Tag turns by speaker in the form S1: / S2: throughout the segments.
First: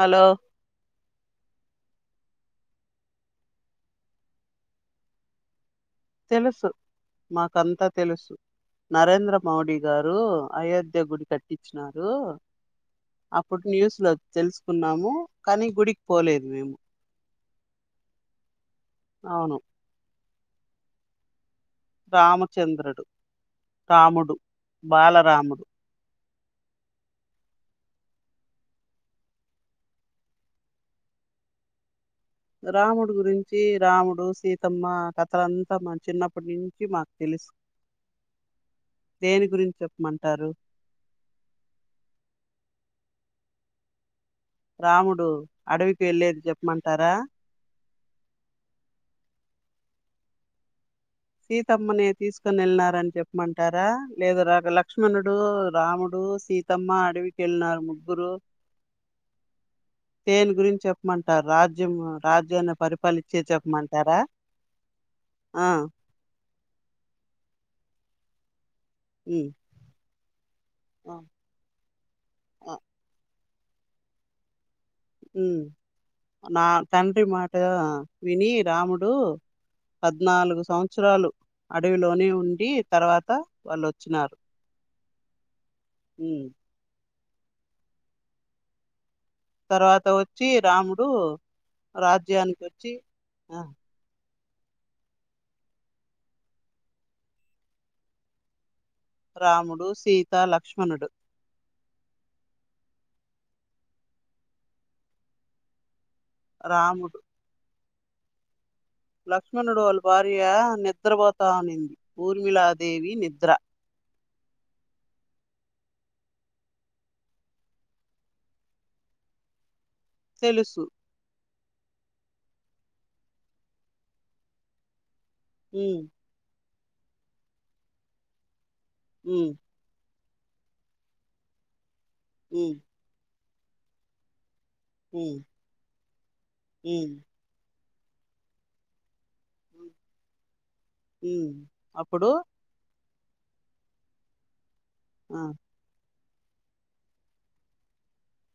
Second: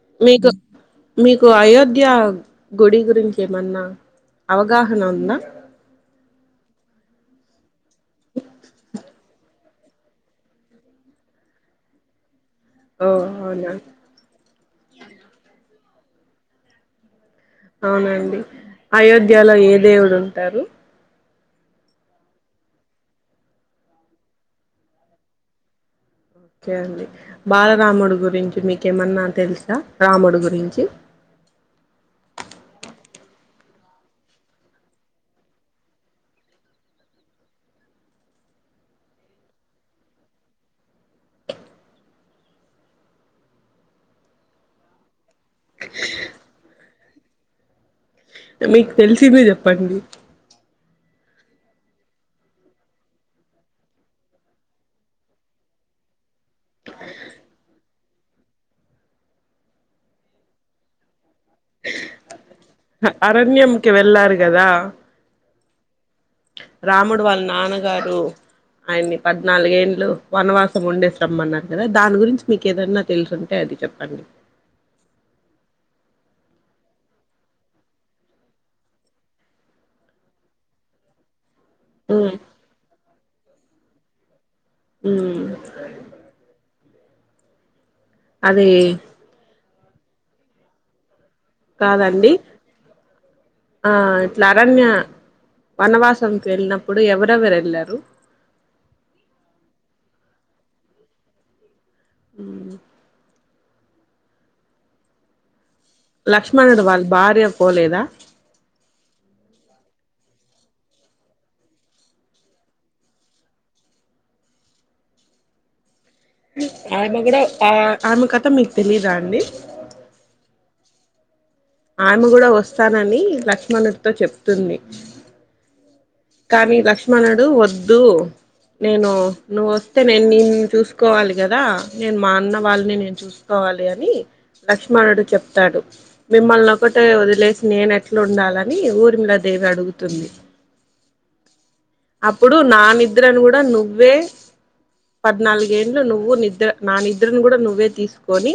S1: hello
S2: మీకు మీకు ఆయో ద్యా గుడి గురించి ఏమన్నా అవగాహన ఉందా
S1: తెలుసు మాకంతా తెలుసు నరేంద్ర మోడీ గారు అయోధ్య గుడి కట్టించినారు
S2: ఓ
S1: అప్పుడు
S2: అవునా
S1: న్యూస్ లో తెలుసుకున్నాము కానీ గుడికి పోలేదు మేము
S2: అవునండి అయోధ్యలో
S1: అవును
S2: ఏ దేవుడు ఉంటారు
S1: రామచంద్రుడు రాముడు బాలరాముడు
S2: ఓకే అండి బాలరాముడి గురించి మీకేమన్నా తెలుసా రాముడి గురించి
S1: రాముడు గురించి రాముడు సీతమ్మ కథలంతా చిన్నప్పటి నుంచి మాకు తెలుసు దేని గురించి చెప్పమంటారు రాముడు అడవికి వెళ్ళలేది చెప్పమంటారా
S2: మీకు తెలిసింద చెప్పండి
S1: సీతమ్మని తీసుకొని వెళ్ళినారని చెప్పమంటారా లేదా రాక లక్ష్మణుడు రాముడు సీతమ్మ అడవికిెళ్ళినారు ముగ్గురు
S2: అ
S1: దేని గురించి చెప్పమంటారు రాజ్యం రాజ్య
S2: అరణ్యంకి వెళ్ళారు కదా
S1: ఆ
S2: రాముడు వాళ్ళ నాన్నగారు ఆయన్ని
S1: ఉమ్
S2: పద్నాలుగేంలు వనవాస
S1: ఆ
S2: ఉండేస్త్రమ్మ అన్నారు కదా దాని గురించి మీకు ఏదన్నా తెలుసుంటే అది చెప్పండి
S1: ఉ నా తండ్రి మాట విని రాముడు పద్నాలుగు సంవత్సరాలు అడవిలోనే
S2: ఉమ్
S1: ఉండి తర్వాత వాళ్ళుొచ్చినారు
S2: ఉమ్ అదే
S1: తర్వాత వచ్చి రాముడు
S2: కాదండి
S1: రాజ్యానికి వచ్చి
S2: ఆ ఇట్లా అరణ్య వనవాసంకి వెళ్ళినప్పుడు ఎవరెవరు వెళ్ళారు
S1: రాముడు సీత లక్ష్మణుడు
S2: అ లక్ష్మణుడు వాళ్ళ
S1: రాముడు
S2: భార్య పోలేదా
S1: లక్ష్మణుడు వాళ్ళ భార్య నిద్రపోతానింది ఊర్మిళ దేవి నిద్ర
S2: ఆమె కూడా ఆ ఆమె కథ మీకు తెలీదా అండి
S1: తెలుసు
S2: ఆమె కూడా వస్తానని లక్ష్మణుడితో చెప్తుంది
S1: ఉమ్
S2: కానీ లక్ష్మణుడు వద్దు నేను
S1: ఉమ్
S2: నువ్వు వస్తే నేను నిను చూసుకోవాలి కదా నేను మా అన్న
S1: ఉమ్
S2: వాళ్ళని నేను చూసుకోవాలి అని లక్ష్మణుడు
S1: ఉమ్
S2: చెప్తాడు మిమ్మల్ని ఒకటే
S1: ఉమ్
S2: వదిలేసి నేన ఎట్లా ఉండాలని ఊరిమిల దేవి అడుగుతుంది
S1: అప్పుడు
S2: నిద్రను కూడా నువ్వే
S1: ఆ
S2: పద్నాలుగేంలు నువ్వు ని నిద్ర నా నిద్రను కూడా నువ్వే తీసుకొని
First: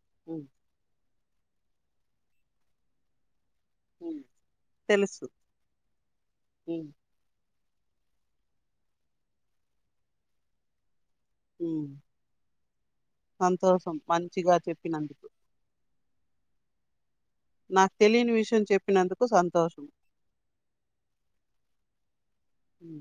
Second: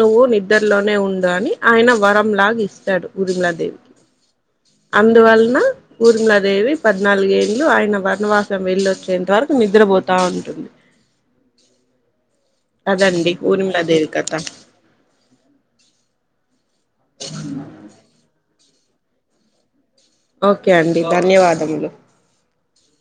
S2: నువ్వు
S1: ఉమ్
S2: నిద్రలోనే ఉం అని ఆయన వరం లాగా ఇస్తాడు ఊర్మిళ దేవి
S1: ఉమ్
S2: అందు
S1: తెలుసు
S2: వాళ్ళన ఊర్మిలాదేవి
S1: ఉమ్
S2: పద్నాలుగుగేళ్ళలు ఆయన వనవాసం వెళ్ళ వచ్చేంత వరకు నిద్రపోతా ఉంటుంది
S1: ఉమ్
S2: అదండి ఊరిమిల
S1: సంతోషం
S2: దేవి కథ
S1: మంచిగా చెప్పినందుకు నాకు తెలియని విషయం చెప్పినందుకు సంతోషం
S2: ఓకే అండి ధన్యవాదములు
S1: ఉమ్